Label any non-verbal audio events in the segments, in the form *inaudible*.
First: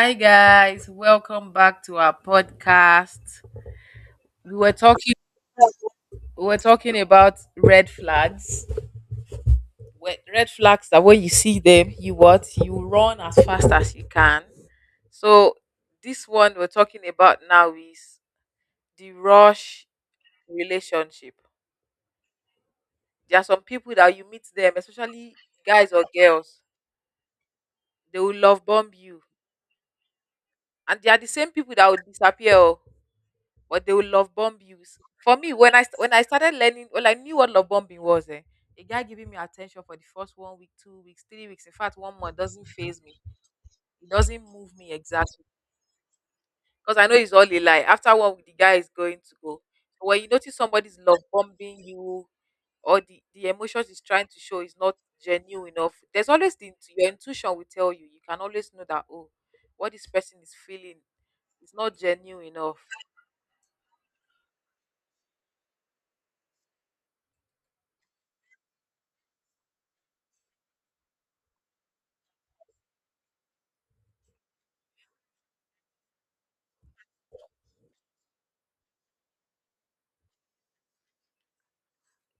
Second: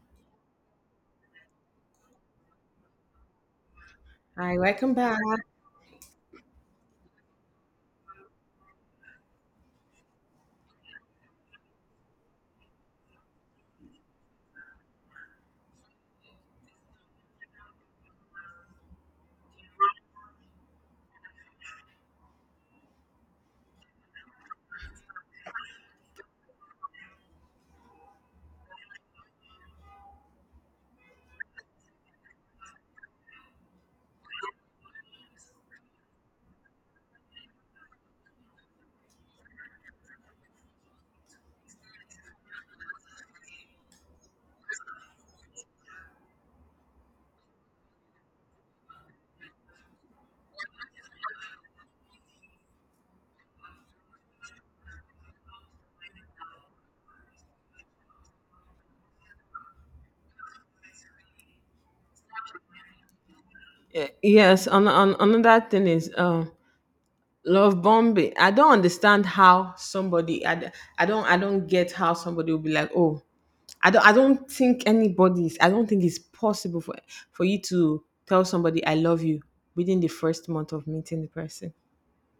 Hi guys, welcome back to our podcast. We Hi, were welcome talking back. we were talking about red flags. Red flags that when you see them, you what? You run as fast as you can. So, this one we're talking about now is the rush relationship. There are some people that you meet them, especially guys or girls, they will love bomb you. And they are the same people that will disappear. Oh, but they will love bomb you. For me, when I started learning, well, I knew what love bombing was. A guy giving me attention for the first 1 week, 2 weeks, 3 weeks, in fact, 1 month doesn't phase me. It doesn't move me exactly because I know it's all a lie. After 1 week, the guy is going to go. When you notice somebody's love bombing you, or the emotions he's trying to show is not genuine enough, there's always your intuition will tell you. You can always know that, oh, what this person is feeling is not genuine enough. Yes, on another thing is love bombing. I don't understand how somebody I don't get how somebody will be like, "Oh, I don't think it's possible for you to tell somebody I love you within the first month of meeting the person."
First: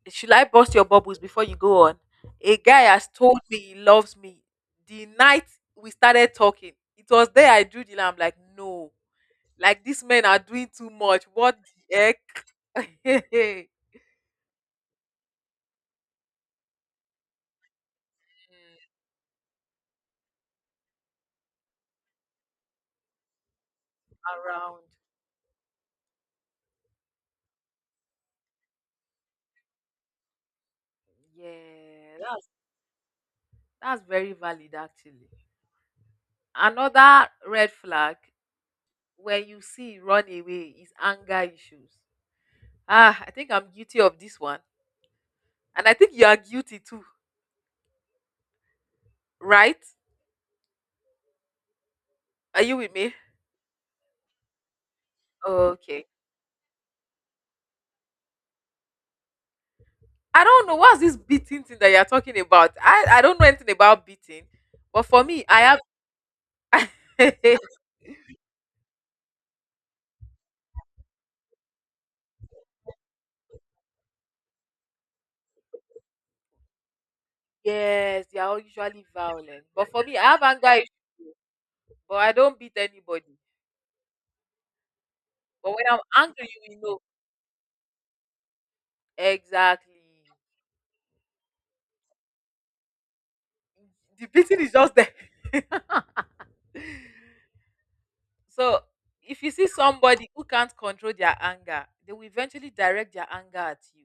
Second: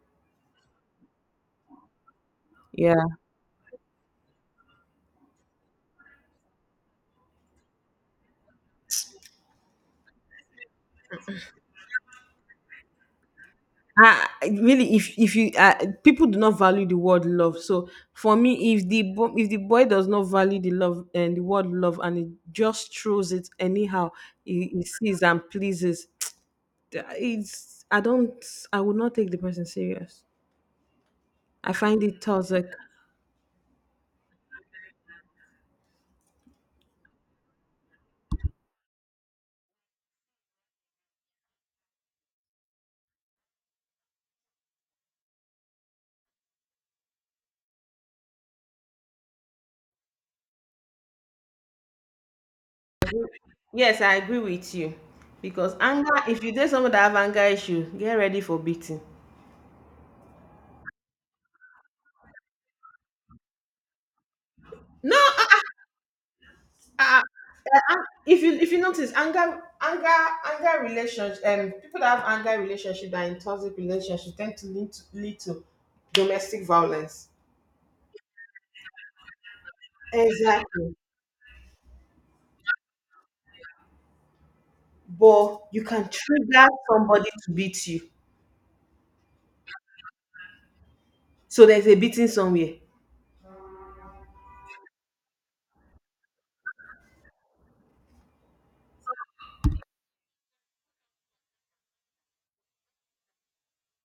Should I bust your bubbles before you go on? A guy Yeah. has told me he loves me. The night we started talking, it was there I drew the line. I'm like, no, like these men are doing too much. What the heck? *laughs* Around. Really, if you people do not value the word love. So for me, if the boy does not value the love and the word love, and he just throws it anyhow, he sees and pleases. *tsk* It's I don't I would not take the person serious. I find Yeah, it that's toxic. that's very valid actually. Another red flag when you see run away is anger issues. Ah, I think I'm guilty of this one. And I think you are guilty too, right? Are you with me? Yes, I agree with you. Because Okay. anger, if you date someone that have anger issue, get ready for beating. I don't know what's this beating thing that you're talking about. I don't know anything about beating, but No. for me, I have *laughs* And if you notice anger relationship, people that have anger relationship that are in toxic relationship tend to lead to domestic violence, yes, they are all usually violent. But for me, I have anger, issues, exactly, but I don't beat anybody. but But you when I'm can angry, you trigger will know somebody to beat you, exactly. so there's a beating somewhere. The beating is just there. *laughs* So if you see somebody who can't control their anger, they will eventually direct their anger at you.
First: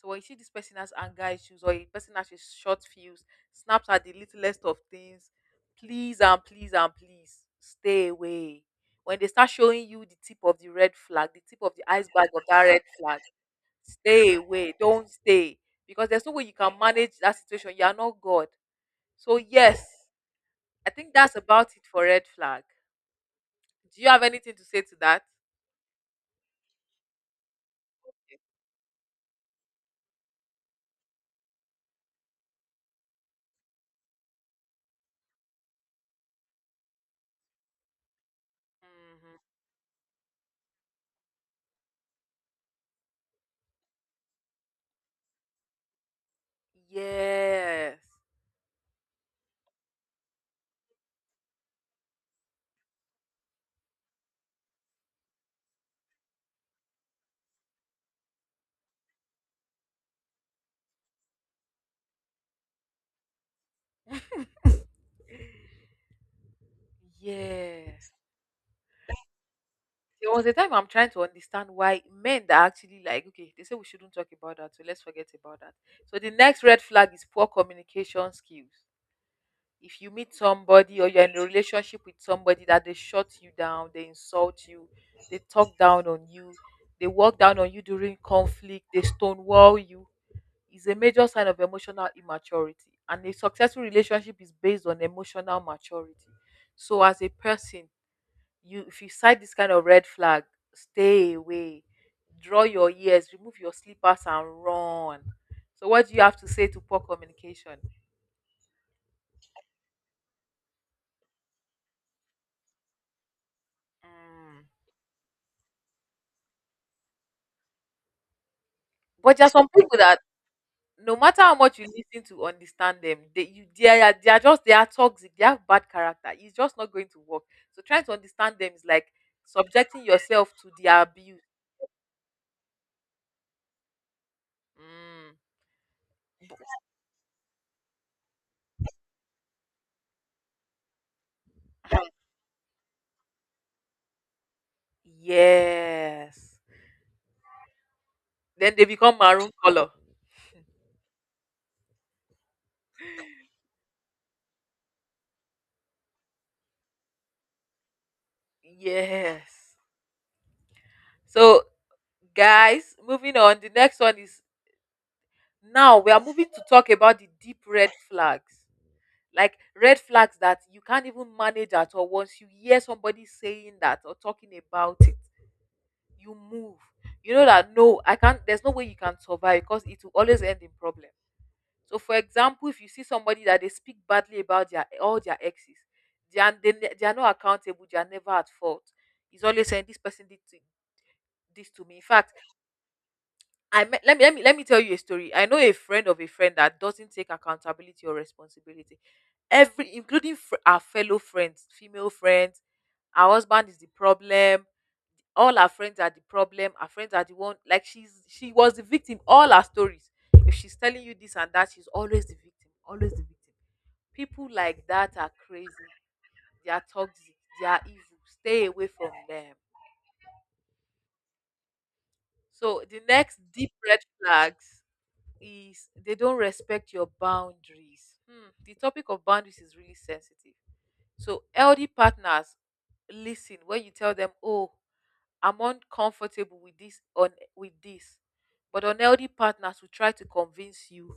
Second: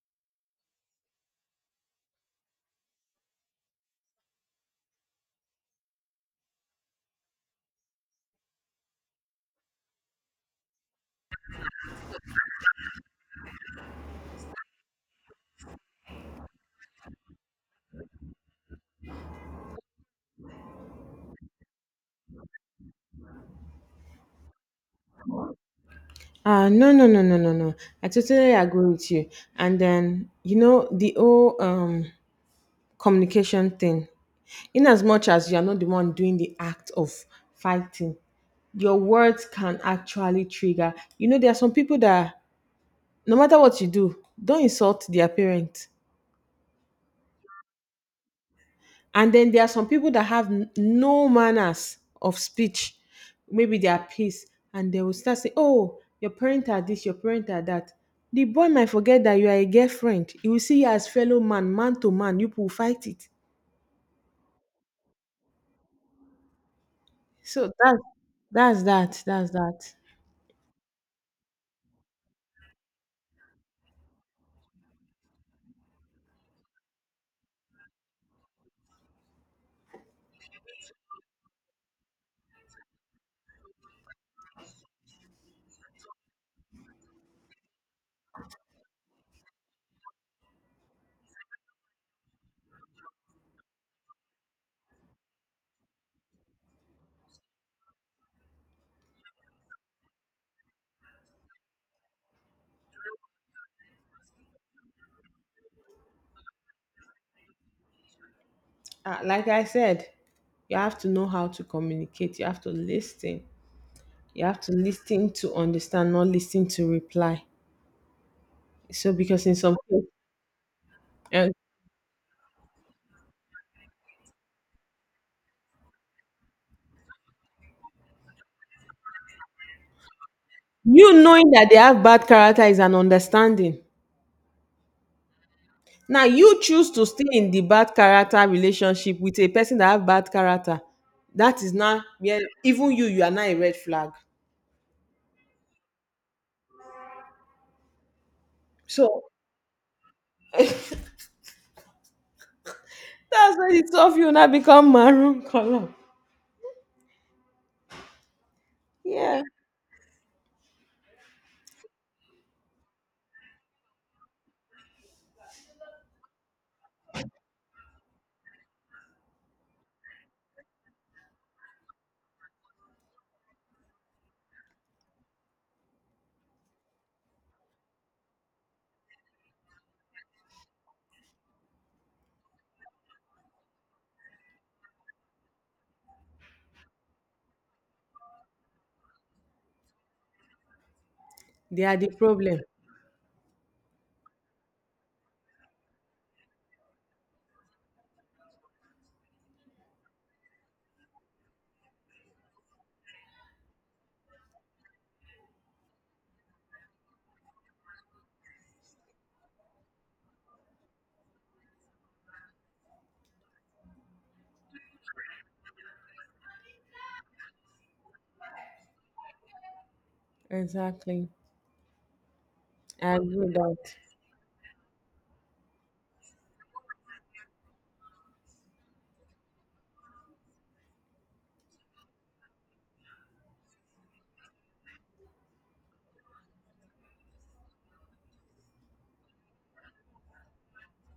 So when you see this person has anger issues or a person has a short fuse, snaps at the littlest of things, please and please and please stay away. When they start showing you the tip of the red flag, the tip of the iceberg of that red flag, stay away. Don't stay. Because there's no way you can manage that situation. You are not God. So yes, I think that's about it for red flag. Do you have anything to say to that? No, no, no, no, no, no. I totally agree with you. And then, the whole communication thing, in as much as you are not the one doing the act of fighting, your Mhm. words can actually trigger. There are some people that, no matter what you do, don't insult their parents. Yes. And then there are some people that have no manners of speech. Maybe they are pissed and they will start saying, "Oh, your parents are this, your parents are that." The boy might forget that you are a girlfriend. He will see you as fellow man, man to man. You will fight it. So that's Yes. that's that. That's that. There was a time I'm trying to understand why men that actually like, okay, they say we shouldn't talk about that, so let's forget about that. So the next red flag is poor communication skills. If you meet somebody or you're in a relationship with somebody that they shut you down, they insult you, they talk down on you, they walk down on you during conflict, they stonewall you. Is a major sign of emotional immaturity, and a successful relationship is based on emotional maturity. So as a person, you, if you sight this kind of red flag, stay away, draw your ears, remove your slippers and run. So what do you have to say to poor communication? Like I said, you have to know how to communicate. You have to listen. You have Mm. to listen to understand, not listen to reply. So But there because are in some *laughs* some people case, that no matter uh, how much you listen to understand them, they you they are just they are toxic, they have bad character, it's just not going to work. So trying to understand them is like subjecting yourself to their you abuse. knowing that they have bad character is an understanding. Mm. Now Bu, you choose to stay in the bad character relationship with a person that have bad character. That is not, yeah, even you are not a red flag. yes. Then they become So maroon color. that's why the two of you now become maroon color. Yeah. Yes. So, guys, moving on. The next one is, now we are moving to talk about the deep red flags. Like red flags that you can't even manage at all. Once you hear somebody saying that or talking about it, you move. You know that no, I can't. There's no way you can survive because it will always end in problem. So, for example, if you see somebody that they speak badly about their all their exes, they are they are not accountable. They are never at fault. He's always saying this person did to, this They to me. are In the fact, problem. I met, let me tell you a story. I know a friend of a friend that doesn't take accountability or responsibility. Every including our fellow friends, female friends, her husband is the problem. All her friends are the problem. Her friends are the one like she was the victim. All her stories. If she's telling you this and that, she's always the victim. Always the victim. People like that are crazy. They are toxic. They are evil. Stay away from them. Exactly. So the I agree next with deep that. red flags is they don't respect your boundaries. Hmm, the topic of boundaries is really sensitive. So LD partners listen when you tell them, "Oh, I'm uncomfortable with this on with this," but unhealthy partners will try to convince you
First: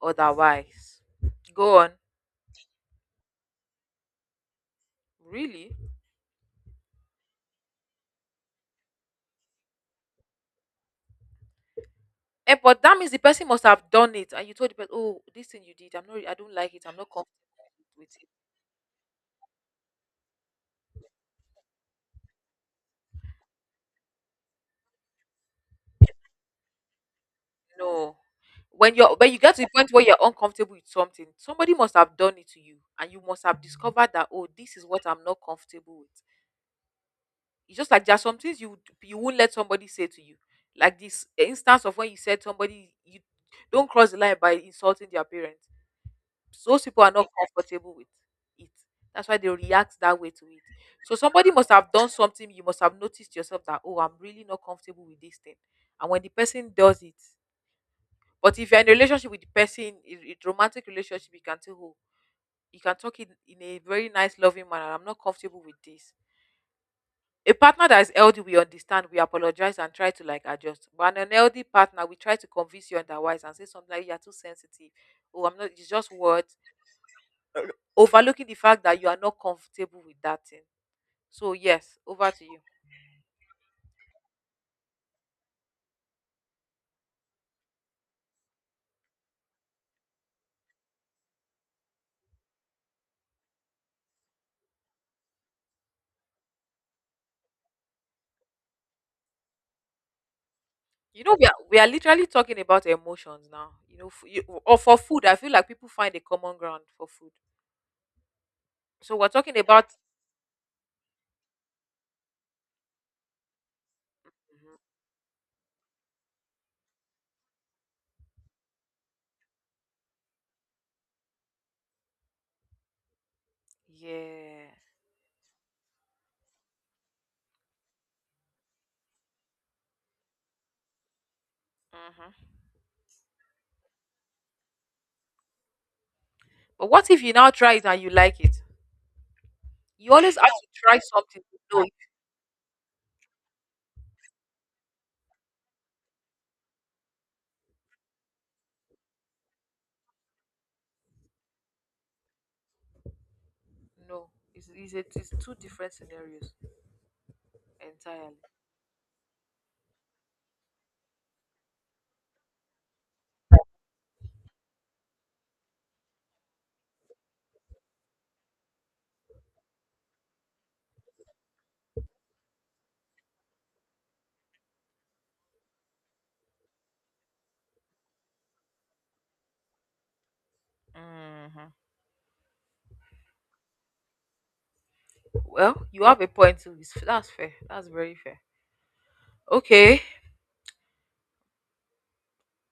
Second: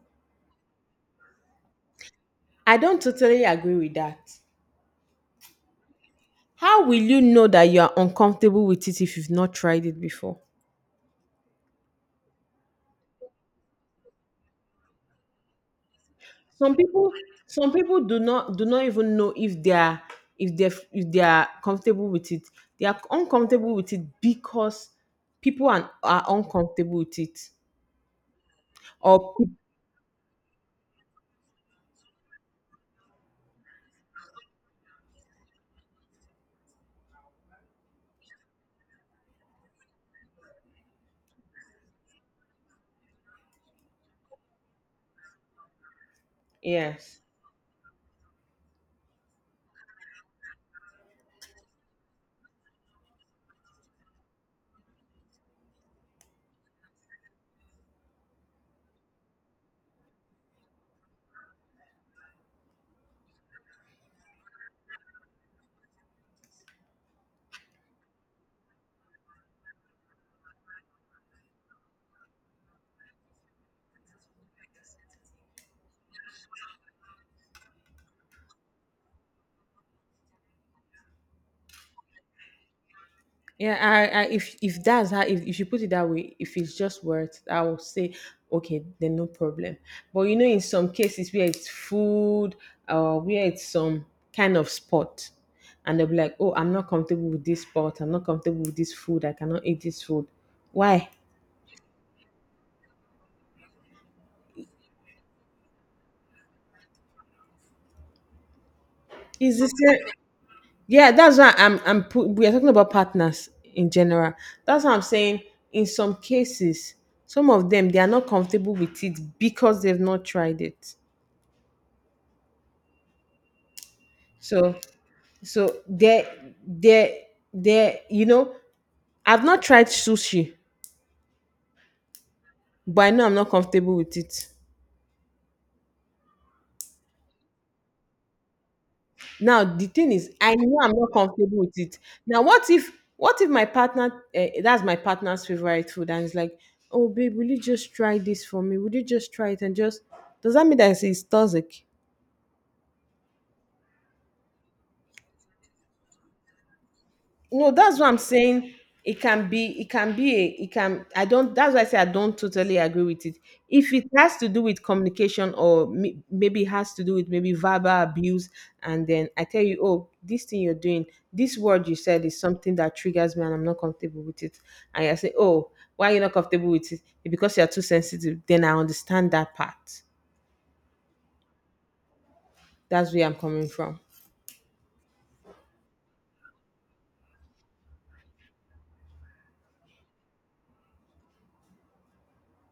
otherwise. Go on. I don't totally agree with that. Really? How will you know that you are uncomfortable with it if you've not tried it before? Eh, but that means the person must have done it, and you told the person, "Oh, this thing you did, I'm not, I don't like Some it. I'm not people, comfortable some people with do it." not do not even know if they are comfortable with it. They are uncomfortable with it because people are uncomfortable with it. No, when you're when Or you pe- get to the point where you're uncomfortable with something, somebody must have done it to you, and you must have discovered that, "Oh, this is what I'm not comfortable with." It's just like there are some things you would- you won't let somebody say to you, like this instance of when you said somebody you don't cross the line by insulting their parents. Those people are yes. not comfortable with it. That's why they react that way to it. So somebody must have done something. You must have noticed yourself that oh, I'm really not comfortable with this thing. And when the person does it, but if you're in a relationship with the person, a romantic relationship, you can tell, oh, you can talk in a very nice, loving manner. I'm not comfortable with this. A partner that is LD, we understand, we apologize and try to like adjust. But an LD partner, we try to convince you otherwise and say something like you're too sensitive. Oh, I'm not. It's just words. r- overlooking the fact that you are not comfortable with that thing. So yes, over to you. Yeah, I if you put it that way, if it's just words, I will say, "Okay, then no problem." But in some cases where it's food or where it's some kind of sport, and they'll be like, "Oh, I'm not comfortable with this sport. I'm not comfortable with this food. I cannot eat this food. Why?" You know, we are literally talking about emotions now. You know, you, or for food, I feel like people find a common ground for food. So we're talking Is this about it? Yeah, that's why we are talking about partners in general. Mhm. That's what I'm saying. In some cases, some of them they are not comfortable with it because they've not tried it. yeah. So So there, there. I've not tried sushi, Hmm, but I know I'm not comfortable with it. but what if you now try it and you like it? Now the thing You is, always have I to know I'm try not something to comfortable with know. It. Now what if my partner, that's my partner's favorite food, and it's like, "Oh babe, will you just try this for me? Would you just try it and just?" Does that mean that it's toxic? No, it's, a, it's two different scenarios No, that's what I'm entirely. saying. It can be it can be a it can I don't That's why I say I don't totally agree with it. If it has to do with communication, or maybe it has to do with maybe verbal abuse, and then I tell you, "Oh, this thing you're doing, this word you said is something that triggers me, and I'm not comfortable with it." And I say, "Oh, why are you not comfortable with it? Because you're too sensitive." Then I understand that part. Hmm. That's where I'm coming from. Well, you have a point too. It's- That's fair. That's very fair. Okay.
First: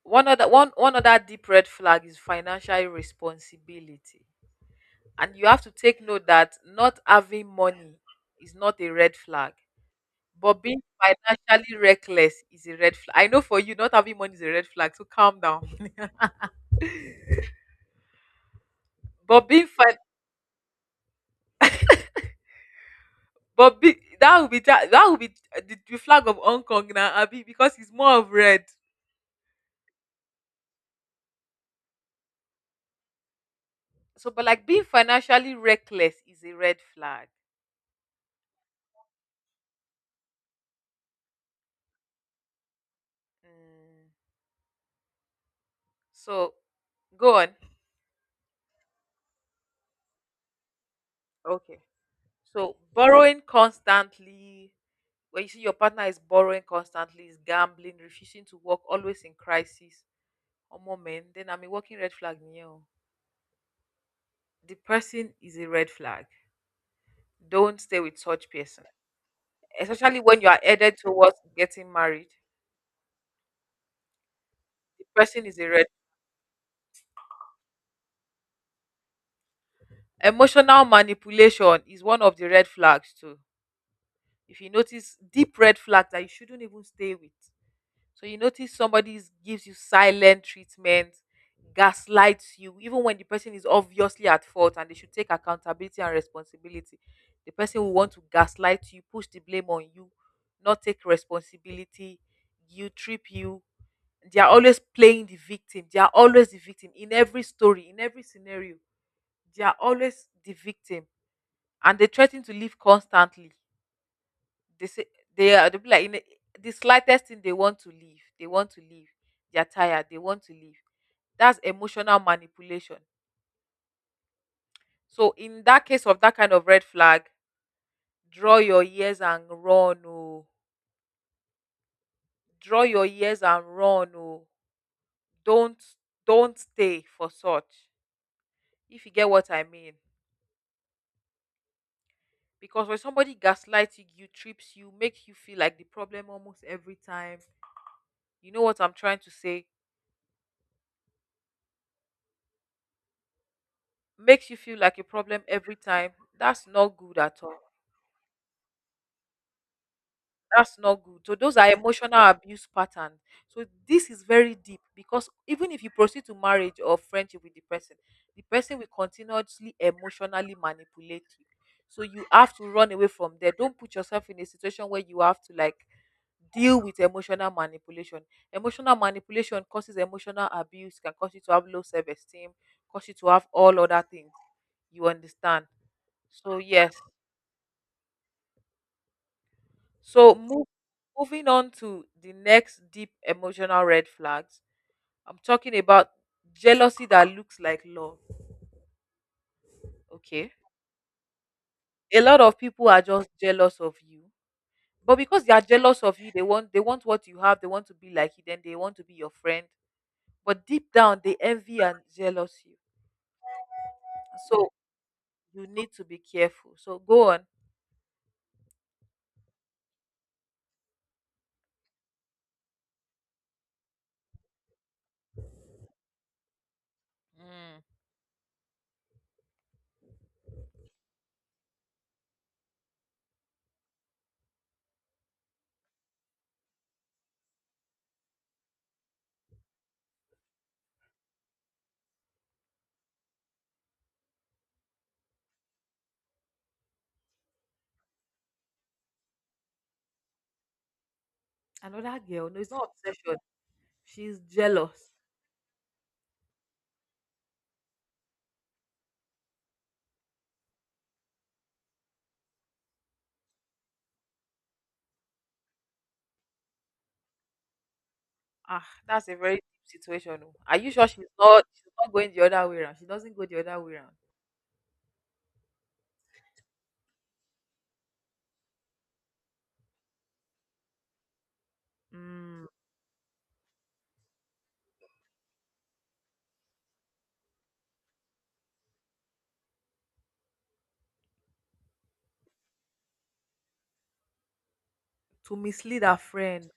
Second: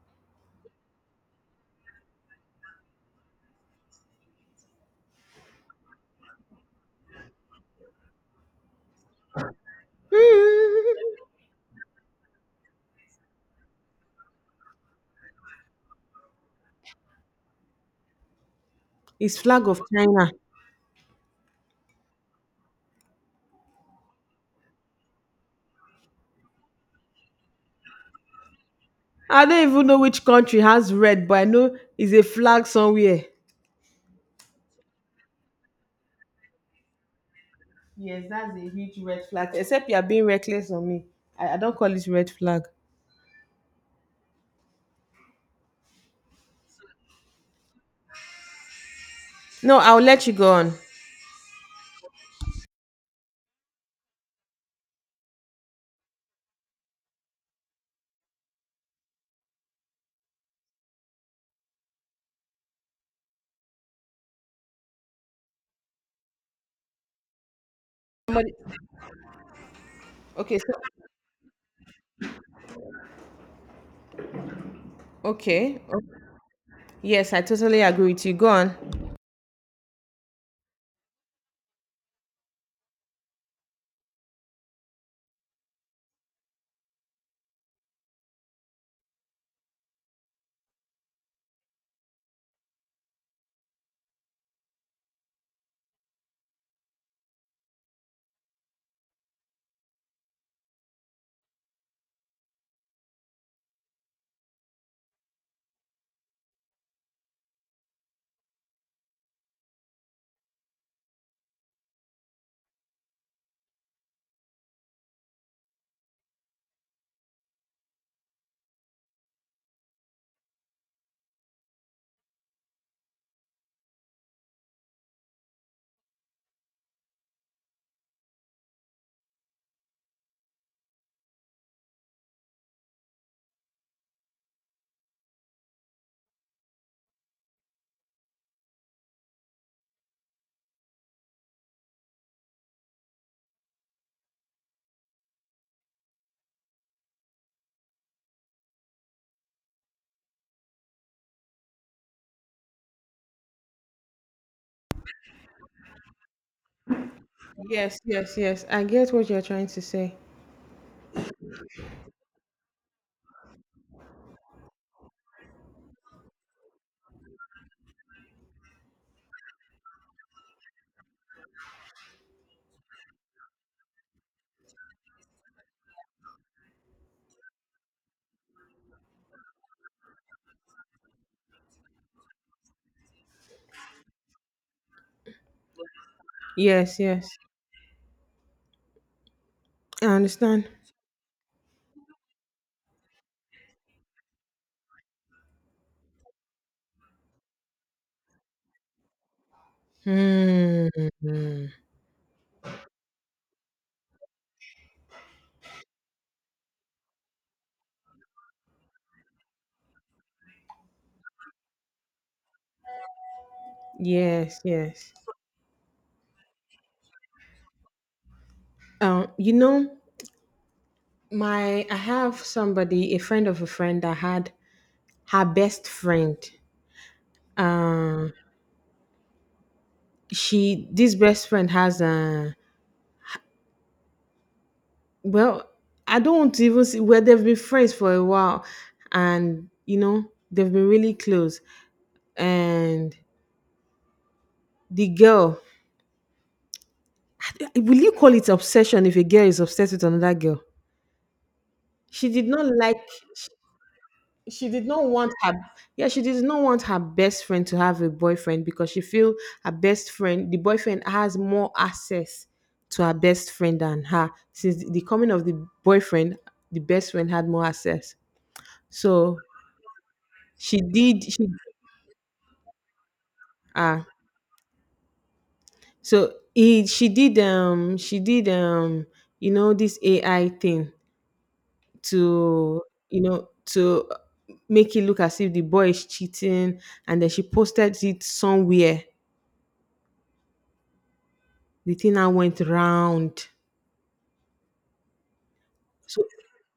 One other deep red flag is financial responsibility, and you have to take note that not having money is not a red flag, but being financially reckless is a red flag. I know for you not having money is a red flag, so calm down. *laughs* It's but being flag of fin- China. but be, that would be that would be the flag of Hong Kong now abi because it's more of red. I don't even know which country has red, but I know it's a flag somewhere. So but like being financially reckless is a red flag. Yes, that's a huge red flag. Except you are being reckless on me. I don't call it red flag. Mm. So go on. No, I'll let you go on. Okay. So borrowing constantly, when you see your partner is borrowing constantly, is gambling, refusing to work, always in crisis, or moment, then I'm a working red flag. No. The person is a red flag. Don't stay with such Somebody, person, especially when you okay, are so headed towards getting married. The person is a okay. red. Yes, I totally agree with you. Go on. Emotional manipulation is one of the red flags too. If you notice deep red flags that you shouldn't even stay with. So you notice somebody is- gives you silent treatment, gaslights you, even when the person is obviously at fault and they should take accountability and responsibility. The person will want to gaslight you, push the blame on you, not take responsibility, you trip you. They are always playing the victim. They are always the victim in every story, in every scenario. They are always the victim, and they threaten to leave constantly. They say they are they'll be like in a, the slightest thing they want to leave. They want to leave. They're tired. They want to leave. That's emotional manipulation. So in that case of that kind of red flag, draw your ears and run. Oh, draw your ears and run. Oh, don't don't stay for such. If you get what I mean. Because when somebody gaslights you, you trips you, make you feel like the problem almost every time. You know what I'm trying to say? Makes you feel like a problem every time. That's not good at all. Yes, yes, yes. I get what you're trying to say. That's not good. So those are emotional abuse patterns. So this is very deep because even if you proceed to marriage or friendship with the person will continuously emotionally manipulate you. So you have to run away from there. Don't put yourself in a situation where you have to like deal with emotional manipulation. Emotional manipulation causes emotional abuse, can cause you to have low self esteem, cause you to have all other things. You understand? So yes. Yes, yes. I So move, understand. Moving on to the next deep emotional red flags. I'm talking about jealousy that looks like love. Okay. Hmm. A lot of people are just jealous of you. But because they are jealous of you, they want what you have, they want to be like you, then they want to be your friend. But deep down they envy and jealous you. Yes, So yes. you need to be careful. So go on. You know, my I have somebody, a friend of a friend that had her best friend. Mm. Um, she This best friend has a, well, I don't want to even see. Where they've been friends for a while, and they've been really close, and the girl, will you call it obsession if a girl is obsessed with another girl? Another she did girl, no, not it's not like obsession. She's she did not jealous. want her, yeah, she did not want her best friend to have a boyfriend, because she feel her best friend, the boyfriend has more access to her best friend than her. Since the coming of the boyfriend, the best friend had more access. Ah, that's a so very deep situation. Oh. Are she you sure did she's she not she's not going the other way around? She doesn't go the other way ah around. so he she did this ai thing Mm, to, to make it look as if the boy is cheating, and then she posted it somewhere. The thing now went round. to mislead her So friend,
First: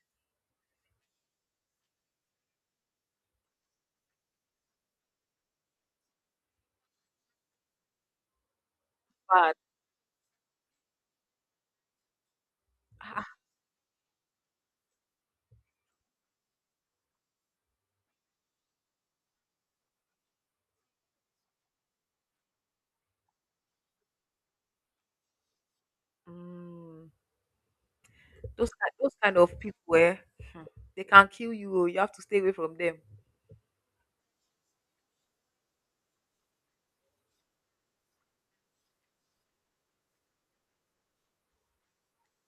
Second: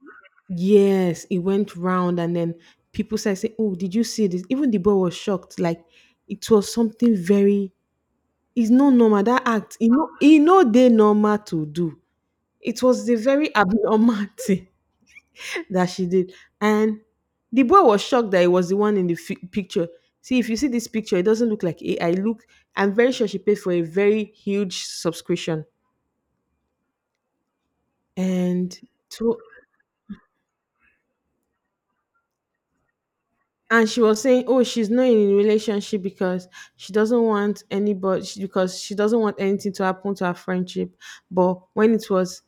yes, it went round, and then people started saying, "Oh, did you see this?" Even the boy was shocked. Like it was something very. It's not normal, that bad. act. You know they normal to do. It was the Ah, very abnormal *laughs* thing that she did, and the boy was shocked that it was the one in the picture. See, if you see this picture, it doesn't look like AI. Look, I'm very sure she paid for a very huge subscription, mm, and those kind to. of people, eh, they can kill you. Oh, you have to stay away from them. And she was saying, "Oh, she's not in a relationship because she doesn't want anybody because she doesn't want anything to happen to her friendship." But when it was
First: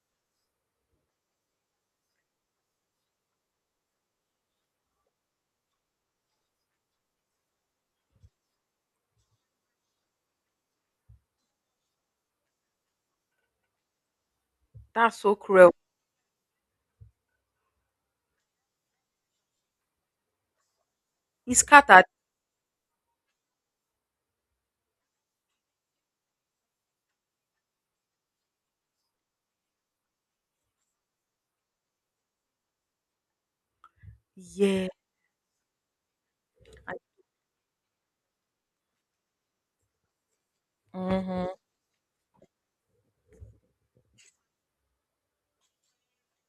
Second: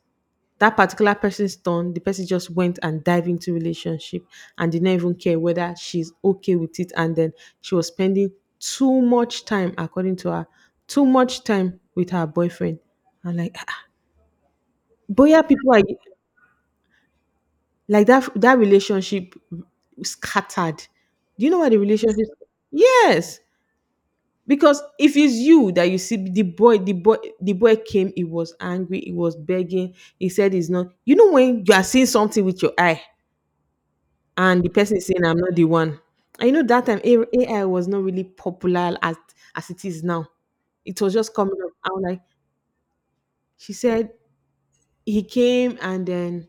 that particular person's turn, the person just went and dived into relationship and did not even care whether she's okay with it. And then she was spending too much time, according to her, too much time with her boyfriend. And like, "Ah, ah." That's so Boya cruel. people are like that. That relationship scattered. Do you He know why the scattered. relationship? Yes, because if it's you that you see the boy came, he was angry, he was begging. He said he's not, when you are seeing something with your eye and the Yeah. person is saying, "I'm not the one," and that And time AI was not really popular as it is now. It was just mm-hmm. coming up. I was like, she said, he came, and then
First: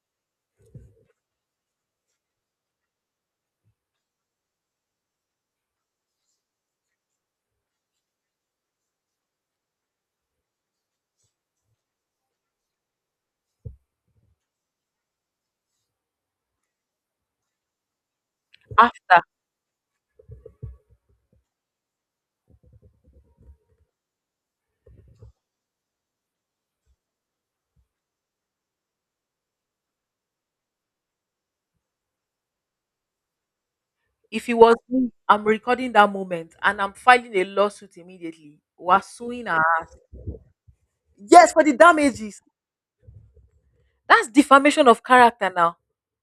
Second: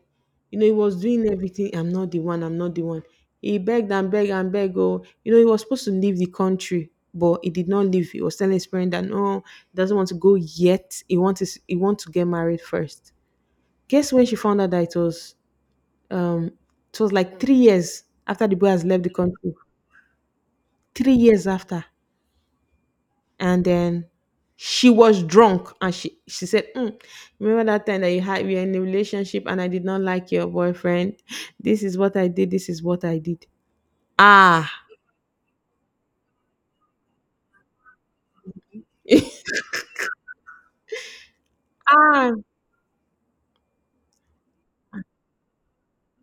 he was doing everything. "I'm not the one. I'm not the one." He begged and begged and begged. Oh, he was supposed to leave the country, but he did not leave. He was telling his parents that no, he doesn't want to go yet. He wants to get married first. Guess when she found out that um it was like 3 years after the boy has left the After, country, 3 years after. And then she was drunk, and she said, "Mm, remember that time that you had we were in a relationship and I did not like your boyfriend? This is what I did. This is what I did." if it Ah. was me, I'm recording that moment and I'm filing a lawsuit immediately. We're suing *laughs* her. Yes, for the Ah. damages. That's defamation of character now.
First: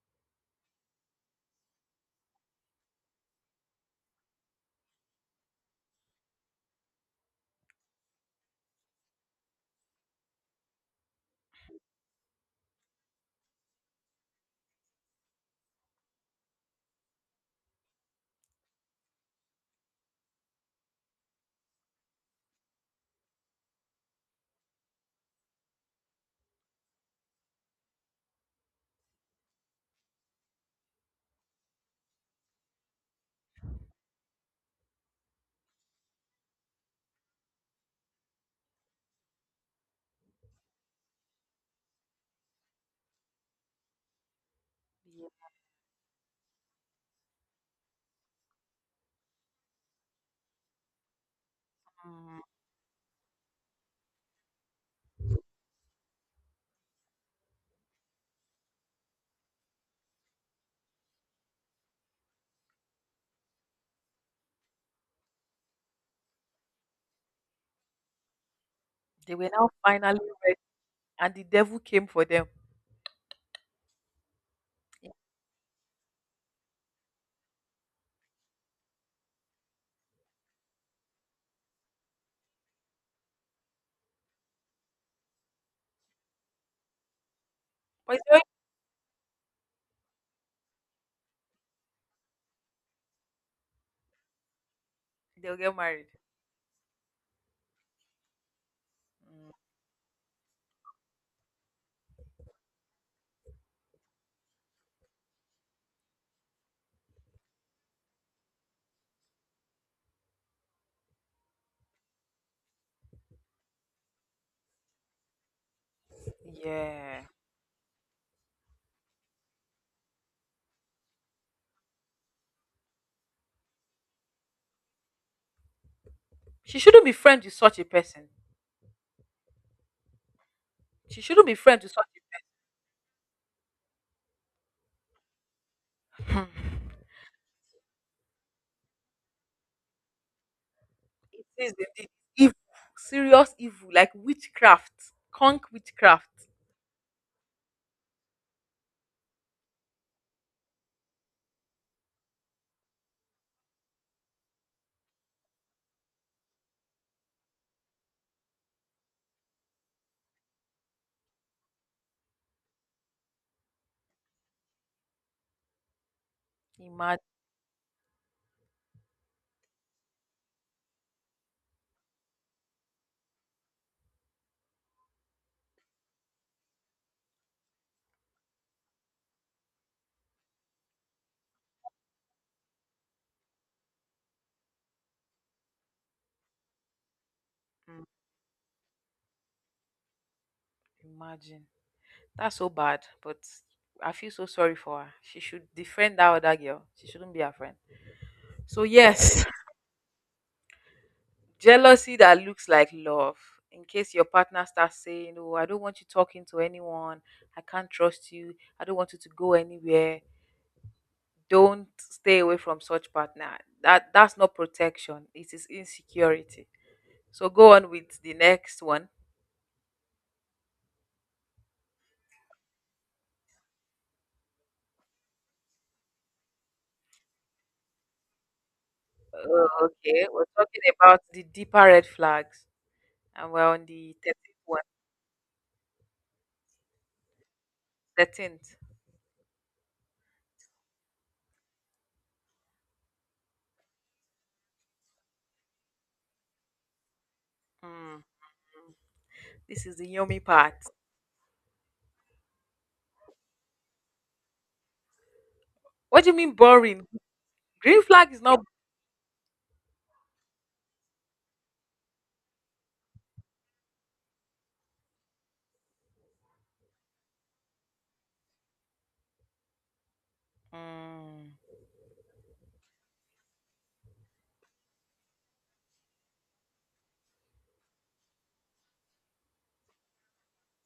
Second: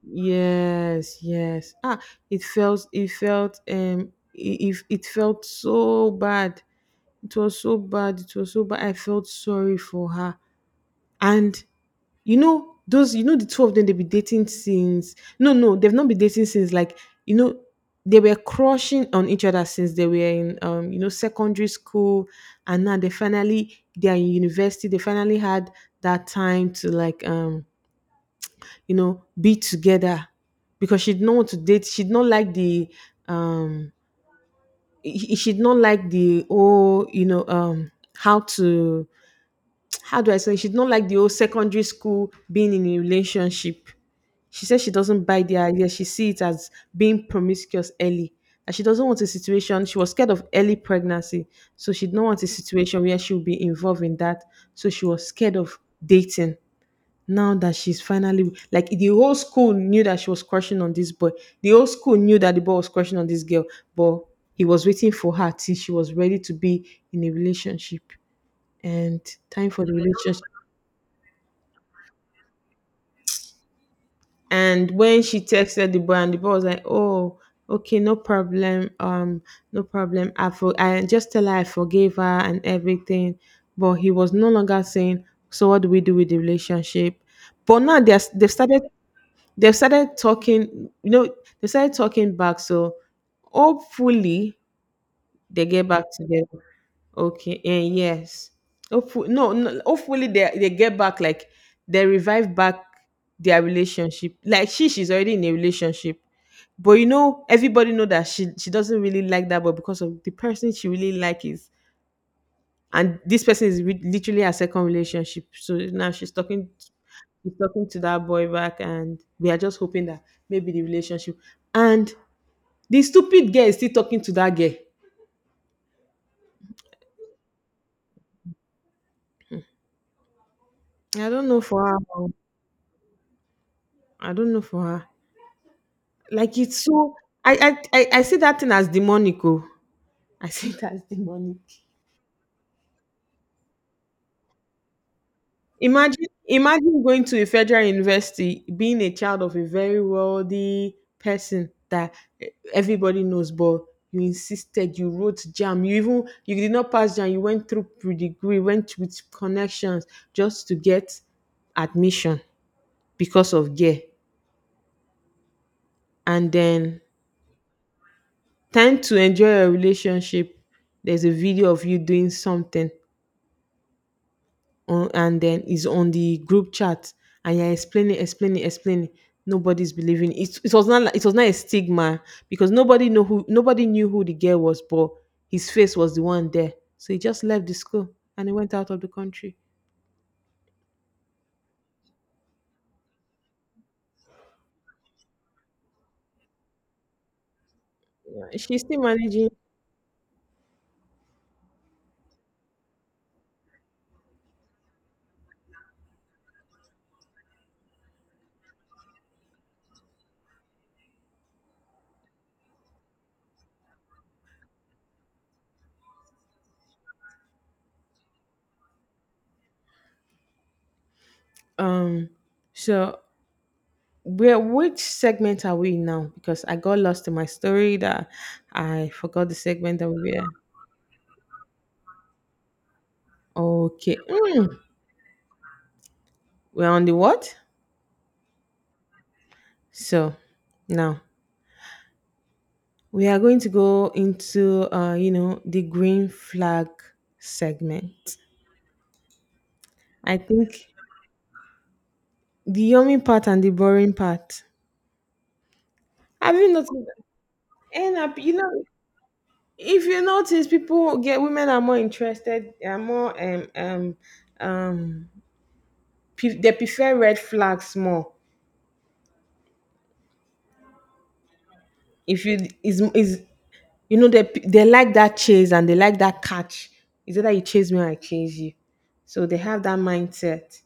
Yes, yes. Ah, it felt if it, It felt so bad. It was so bad, it was so bad, I felt sorry for her. And you know those you know the two of them, they've been dating since no no, they've not been dating since, like, you know they were crushing on each other since they were in, secondary school. And now they finally, they are in university, they finally had that time to, like, be together, because she did not want to date. Um she did not like the, how do I say, she don't like the whole secondary school being in a relationship. She says she doesn't buy the idea. She see it as being promiscuous early. And she doesn't want a situation. She was scared of early pregnancy. So she didn't Mm. want a situation where she would be involved in that. So she was scared of dating. Now that she's finally, like, the whole school knew that she was crushing on this boy. The whole school knew that the boy was crushing on this girl, but he was waiting for her till she was ready to be in a relationship. And They were now time for the finally relationship rest, and the devil came for them. And when she texted the boy, and the boy was like, "Oh, okay, no problem, no problem. I just tell her I forgave her and everything." But he was no longer saying, "So what do we do with the relationship?" But now But they're it's okay, they've started talking. They started talking back. So hopefully they'll they get get back married. together. Okay, eh, yes. Hopefully, Mm, no, no, hopefully they get back like they revive back their relationship. Like she's already in a relationship, but you know, everybody know that she doesn't really like that, but because of the person she really like is, and this person is literally her second relationship. So now yeah. she's talking to that boy back, and we are just hoping that maybe the relationship and the stupid girl is still talking to that girl. She shouldn't be friends with such a person. She I shouldn't don't be know friends for with her. such a Oh. I don't know for her. person. Hmm. Like it's *laughs* so I see that thing as demonic. Oh. *laughs* I see it as It demonic. is indeed evil, serious evil, like witchcraft, conk Imagine witchcraft. imagine going to a federal university, being a child of a very wealthy person that everybody knows, but you insisted, you wrote jam, you did not pass jam, you went through pre degree, went with connections just to get admission because of gear. And then Imagine, time to enjoy a relationship, there's a video of you doing something on and then it's on the group chat and you're explaining. Nobody's believing. It was not a stigma because nobody knew who the girl was, but his face was the one there. So he just left the school and he went out of the country. imagine. That's so bad. But I feel so sorry for her. She should defriend that other girl. She shouldn't be her friend. Yeah, she's So still yes, managing. jealousy that looks like love. In case your partner starts saying, "Oh, I don't want you talking to anyone. I can't trust you. I don't want you to go anywhere." Don't stay away from such partner. That's not protection. It is insecurity. So go on with the next one. Um so where which segment are we in now? Because I got lost in my story that I forgot the Uh, segment that okay, we we're were. talking about the deeper red flags, and we're on the Okay. 13th Mm. one. We're on the what? 13th. So now we are going to go into, you know, the green flag Hmm. segment. This is the I yummy part. think the yummy part and the boring part. What do you mean Have you noticed boring? that? Green And flag is you not. know, if you notice, people get women are more interested. They are more um. They prefer red flags more. Hmm. If you is you know they like that chase and they like that catch. Is either you chase me or I chase you. So they have that mindset.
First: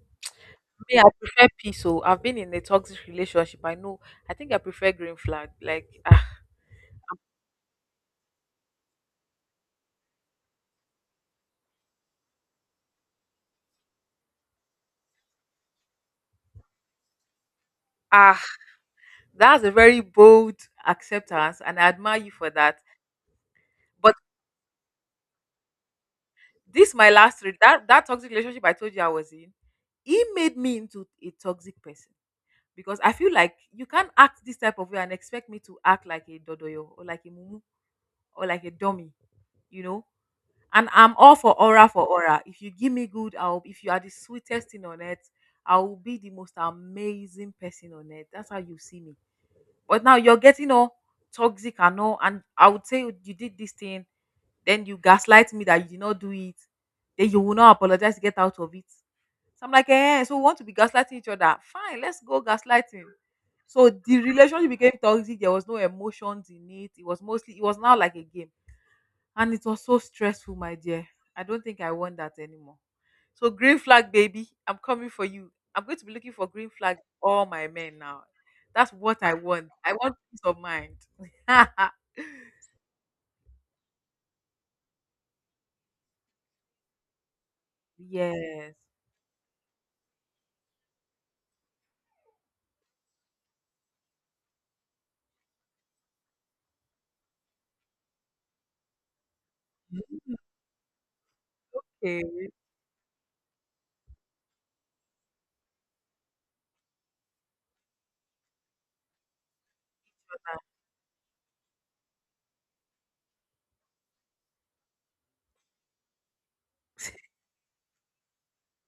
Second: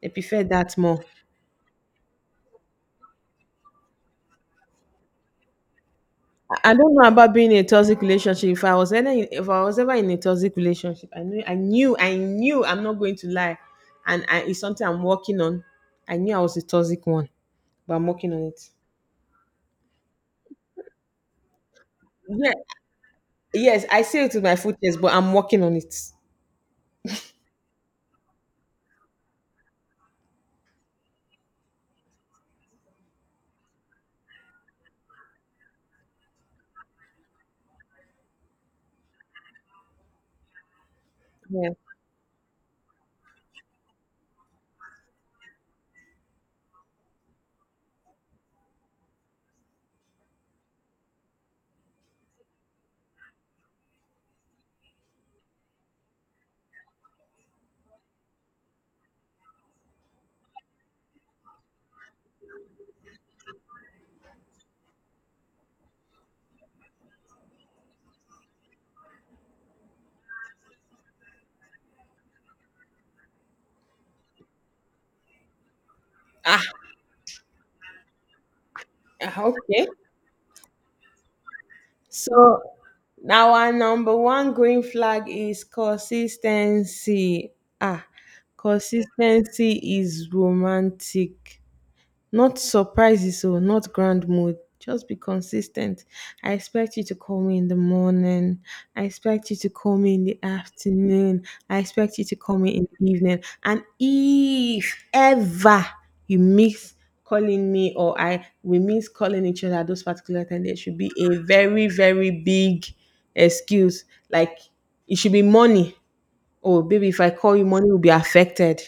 They prefer that Me, more. I prefer peace. So I've been in a toxic relationship. I know. I think I prefer green flag. Like ah, I don't know about being in a toxic relationship. If I was ever in, if I was ever in a toxic relationship, I knew I'm not going to lie, it's something I'm working on. I knew I was a toxic one, but I'm working ah, on it. that's a very bold acceptance, and I admire you for Yeah, that. yes, I But say it with my full chest, but I'm working on it. this my last that toxic relationship I told you I was in. He made me into a toxic person because I feel like you can't act this type of way and expect me to act like a dodoyo or like a mumu or like a dummy. You know, and I'm all for Yeah. aura for aura. If you give me good, I'll if you are the sweetest thing on earth, I will be the most amazing person on earth. That's how you see me. But now you're getting all toxic and all, and I would say you did this thing, then you gaslight me that you did not do it, then you will not apologize to get out of it. So I'm like, eh, so we want to be gaslighting each other. Fine, let's go gaslighting. So the relationship became toxic. There was no emotions in it. It was mostly it was now like a game and it was so stressful, my dear. I don't think I want that anymore. So green flag, baby, I'm coming for you. I'm going to be looking for Ah, green flag for all my men now. That's what I ah, want. okay. I want peace of mind. *laughs* So now our number one green flag is consistency. Ah, Yes. consistency is romantic. Not surprises or not grand mood. Just be consistent. I expect you to call me in the morning. I expect you to call me in the afternoon. I expect Okay. you to call me in the evening. And if ever you miss calling me or I we miss calling each other at those particular time, there should be a very, very big excuse. Like it should be money. Oh baby, if I call you, money will be affected.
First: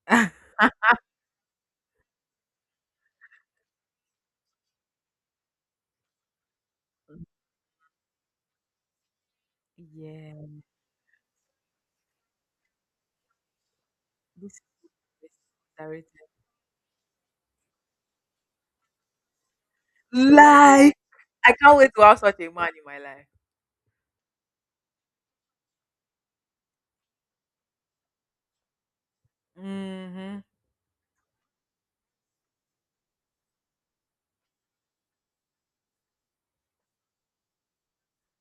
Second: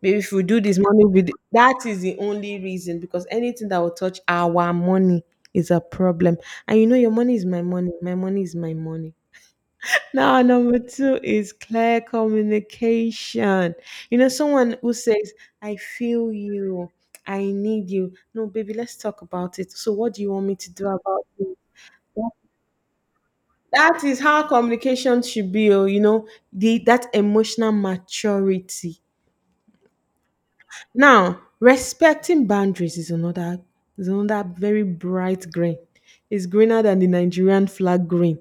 Maybe *laughs* if we do this money video, that is the only reason because anything that will touch our money is a problem. And you know, your money is my money. My money is my money. Yeah. Now, number two is clear communication. You know, This is someone who this says, I feel you, I need you. No, baby, let's talk about it. So, what do you want me to do like about it? I can't wait to have Well, such a man in my life. that is how communication should be, oh, you know, that emotional maturity. Hmm. Now, respecting boundaries is another very bright green. It's greener than the Nigerian flag green.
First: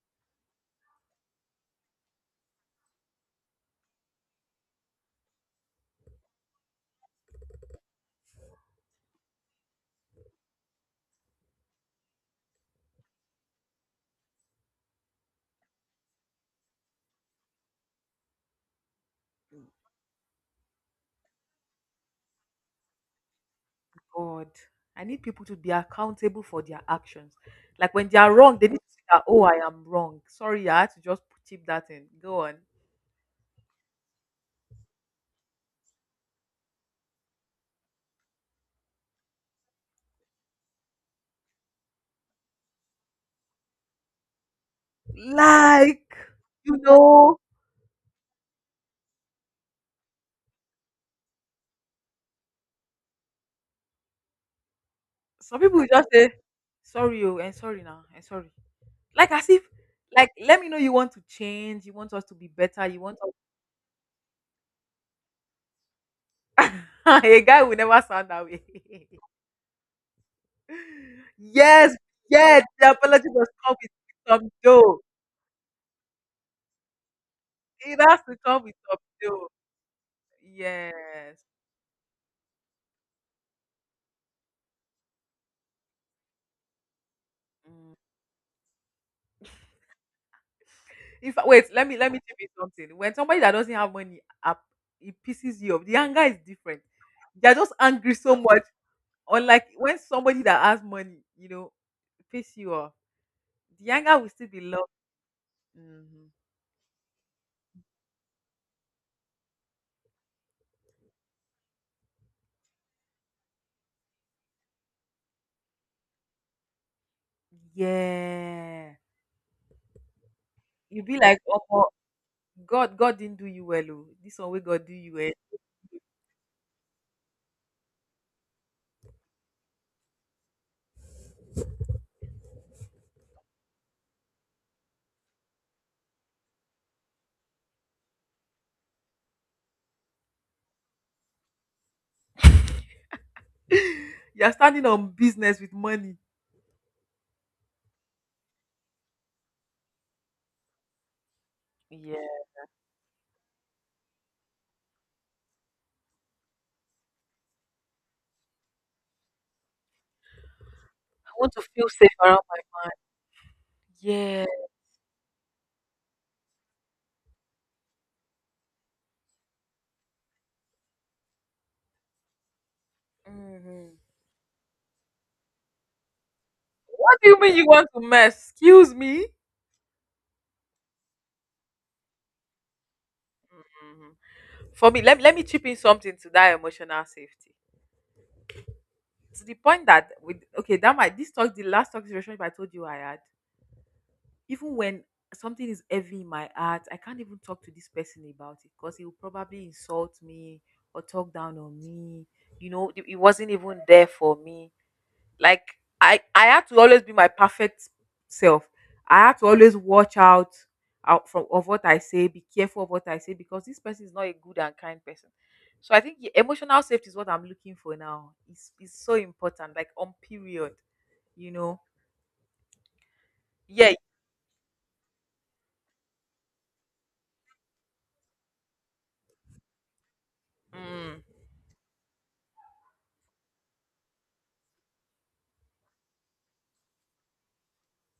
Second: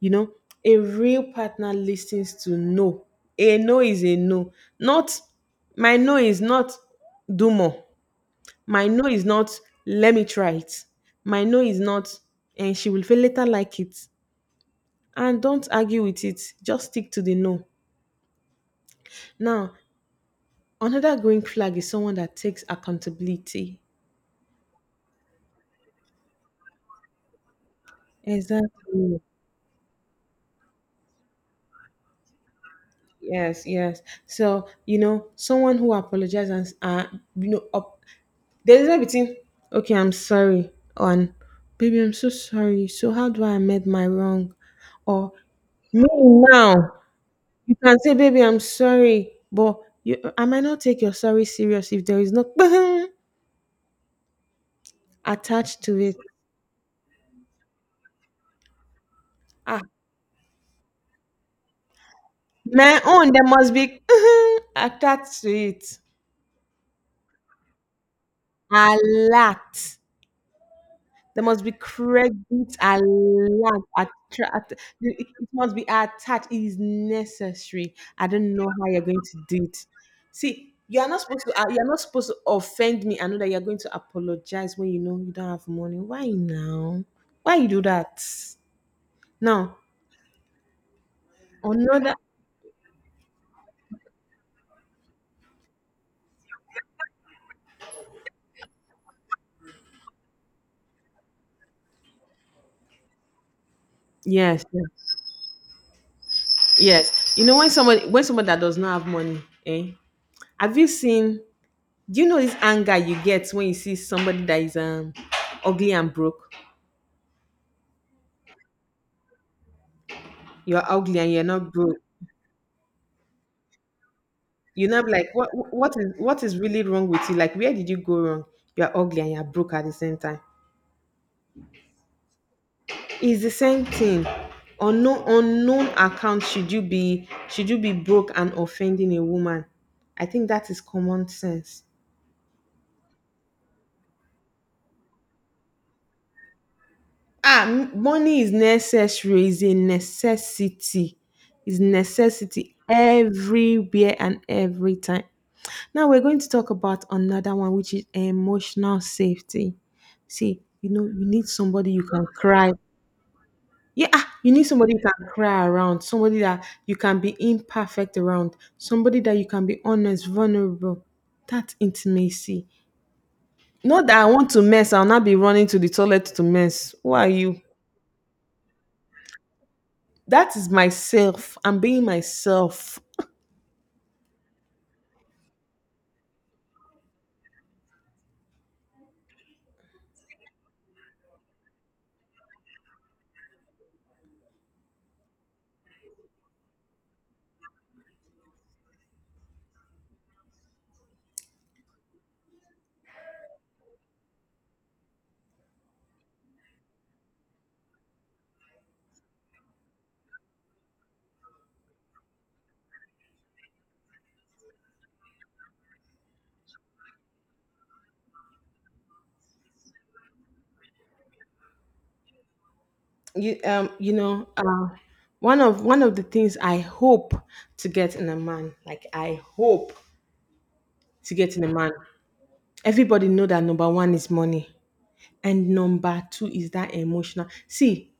You know, a real partner listens to no. A no is a no. Not my no is not do more. My no is not let me try it. My no is not and she will feel later like it. And don't argue with it. Just stick to the no. Now, another green flag is someone that takes accountability. God. I need people to be accountable for their actions. Like when they are wrong, they need to say Exactly. that, oh, I am wrong. Sorry, I had to just chip that in. Go on. Yes, yes. So, you know, someone who apologizes and you know, there's a between, okay, I'm sorry, and baby, I'm so sorry. So, how do I amend my wrong? Or me Like, you now, know, you can say, baby, I'm sorry, but you, I might not take your sorry serious if there is no *laughs* some people attached will to just it. say, sorry, oh, and sorry now, and sorry. Like as if, Ah, like, let me know you want to change, you want us to be better, you my want own, there must be *laughs* attached to it. us. *laughs* A guy will never sound that way. *laughs* A lot. There must be Yes, yes, credit the apology must come alert. with some dough. It it must be attached. It is necessary. It has I to don't come know with how some you're going to dough. do it. See, you are not Yes. supposed to. You are not supposed to offend me. I know that you are going to apologize when you know you don't have money. Why now? Why you do Mm. that? No, In fact, wait, let me let another. me tell you something. When somebody that doesn't have money up, it pisses you off. The anger is different. They're just angry so much. Unlike when somebody that has money, you know, piss you off. The anger will still be Yes, love. yes, Hmm. yes. You know when somebody that does not have money, eh? Have you seen? Do you know this anger you get when you see somebody that is ugly and broke? Yeah. You're You'll be ugly and like, you're not oh, good. God, God didn't do you well. Oh. This one we God You do are not you like well. What is really wrong with you? Like where did you go wrong? You're ugly and you're broke at the same time. It's the same thing. On no unknown account should you be broke and offending a woman? I think that is common sense. *laughs* You're standing on business with money. Ah, money is necessary, is a necessity. Is Yeah. I necessity everywhere and every time. Now we're going to talk about another one, which is emotional safety. See, you know, you need want to feel somebody you safe can around my cry. Yeah, ah, yeah. you need somebody you can cry around, somebody that you can be imperfect around, somebody that you can be honest, vulnerable. That intimacy. Hmm. Not that I want to mess, I'll not be running to the toilet to mess. Who What are do you mean you? you want to mess? Excuse me? That is myself. I'm being myself. Mhm. For me let me chip in something to that emotional safety to the point that with okay that might this talk the last toxic relationship I told you I had, even when something is heavy in my heart, I can't even talk to this person about it because he will probably insult me or talk down on me. You know, it wasn't even there for me. Like I had to always be my perfect self. I had to always watch out out from of what I say, be careful of what I say because this person is not a good and kind person. So I think yeah, emotional safety is what I'm looking for now. It's so important, like on period, you know. You Yeah. you know one of the things I hope to get in a man, like I hope Mm. to get in a man, everybody know that number one is money and number two is that emotional. See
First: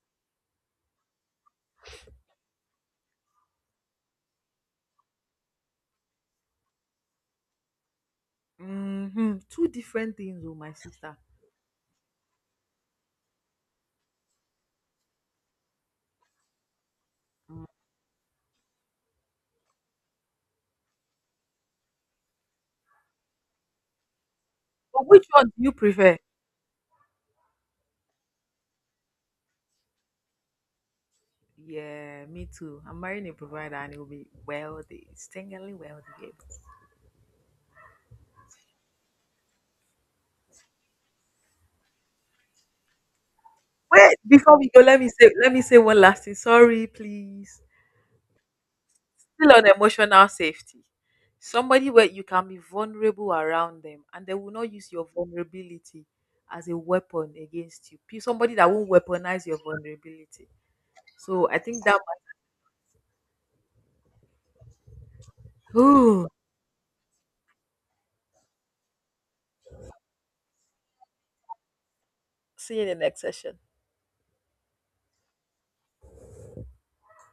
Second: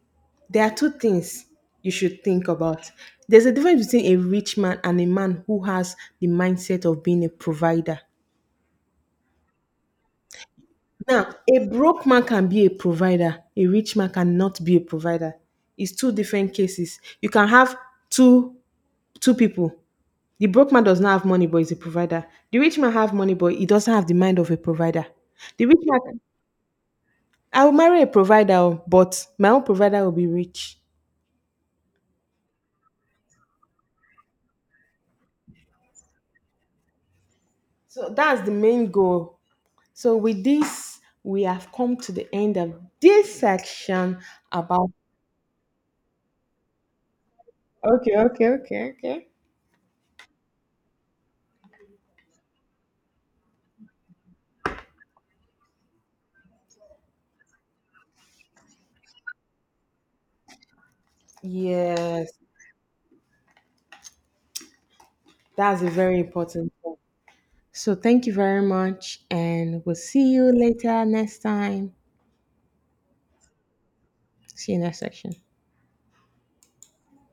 there are two things you should think about. There's a difference between a rich man and a man who has the mindset of being a provider. Hmm. Two different things, oh my sister. Now a broke man can be a provider, a rich man cannot be a provider. It's two different cases. You can have two people. The broke man does not have money, but is a provider. The rich man have money, but he doesn't have the mind of a provider. But which one do The you rich man, prefer? I will marry a provider, oh, but my own provider will be rich. Yeah, me too. I'm marrying a provider and it will be wealthy, stingingly wealthy. So that's the main goal. So with this, we have come to the end of this Wait, section before we go, about. Let me say one last thing. Sorry, please. Okay, okay, okay, okay. Still on emotional safety. Somebody where you can be vulnerable around them and they will not use your vulnerability as a weapon against you. Somebody that won't weaponize your vulnerability. So I think that Yes, that's a very ooh, important one. So thank you very much, and we'll see you later next time. see you in the next session. See you next section.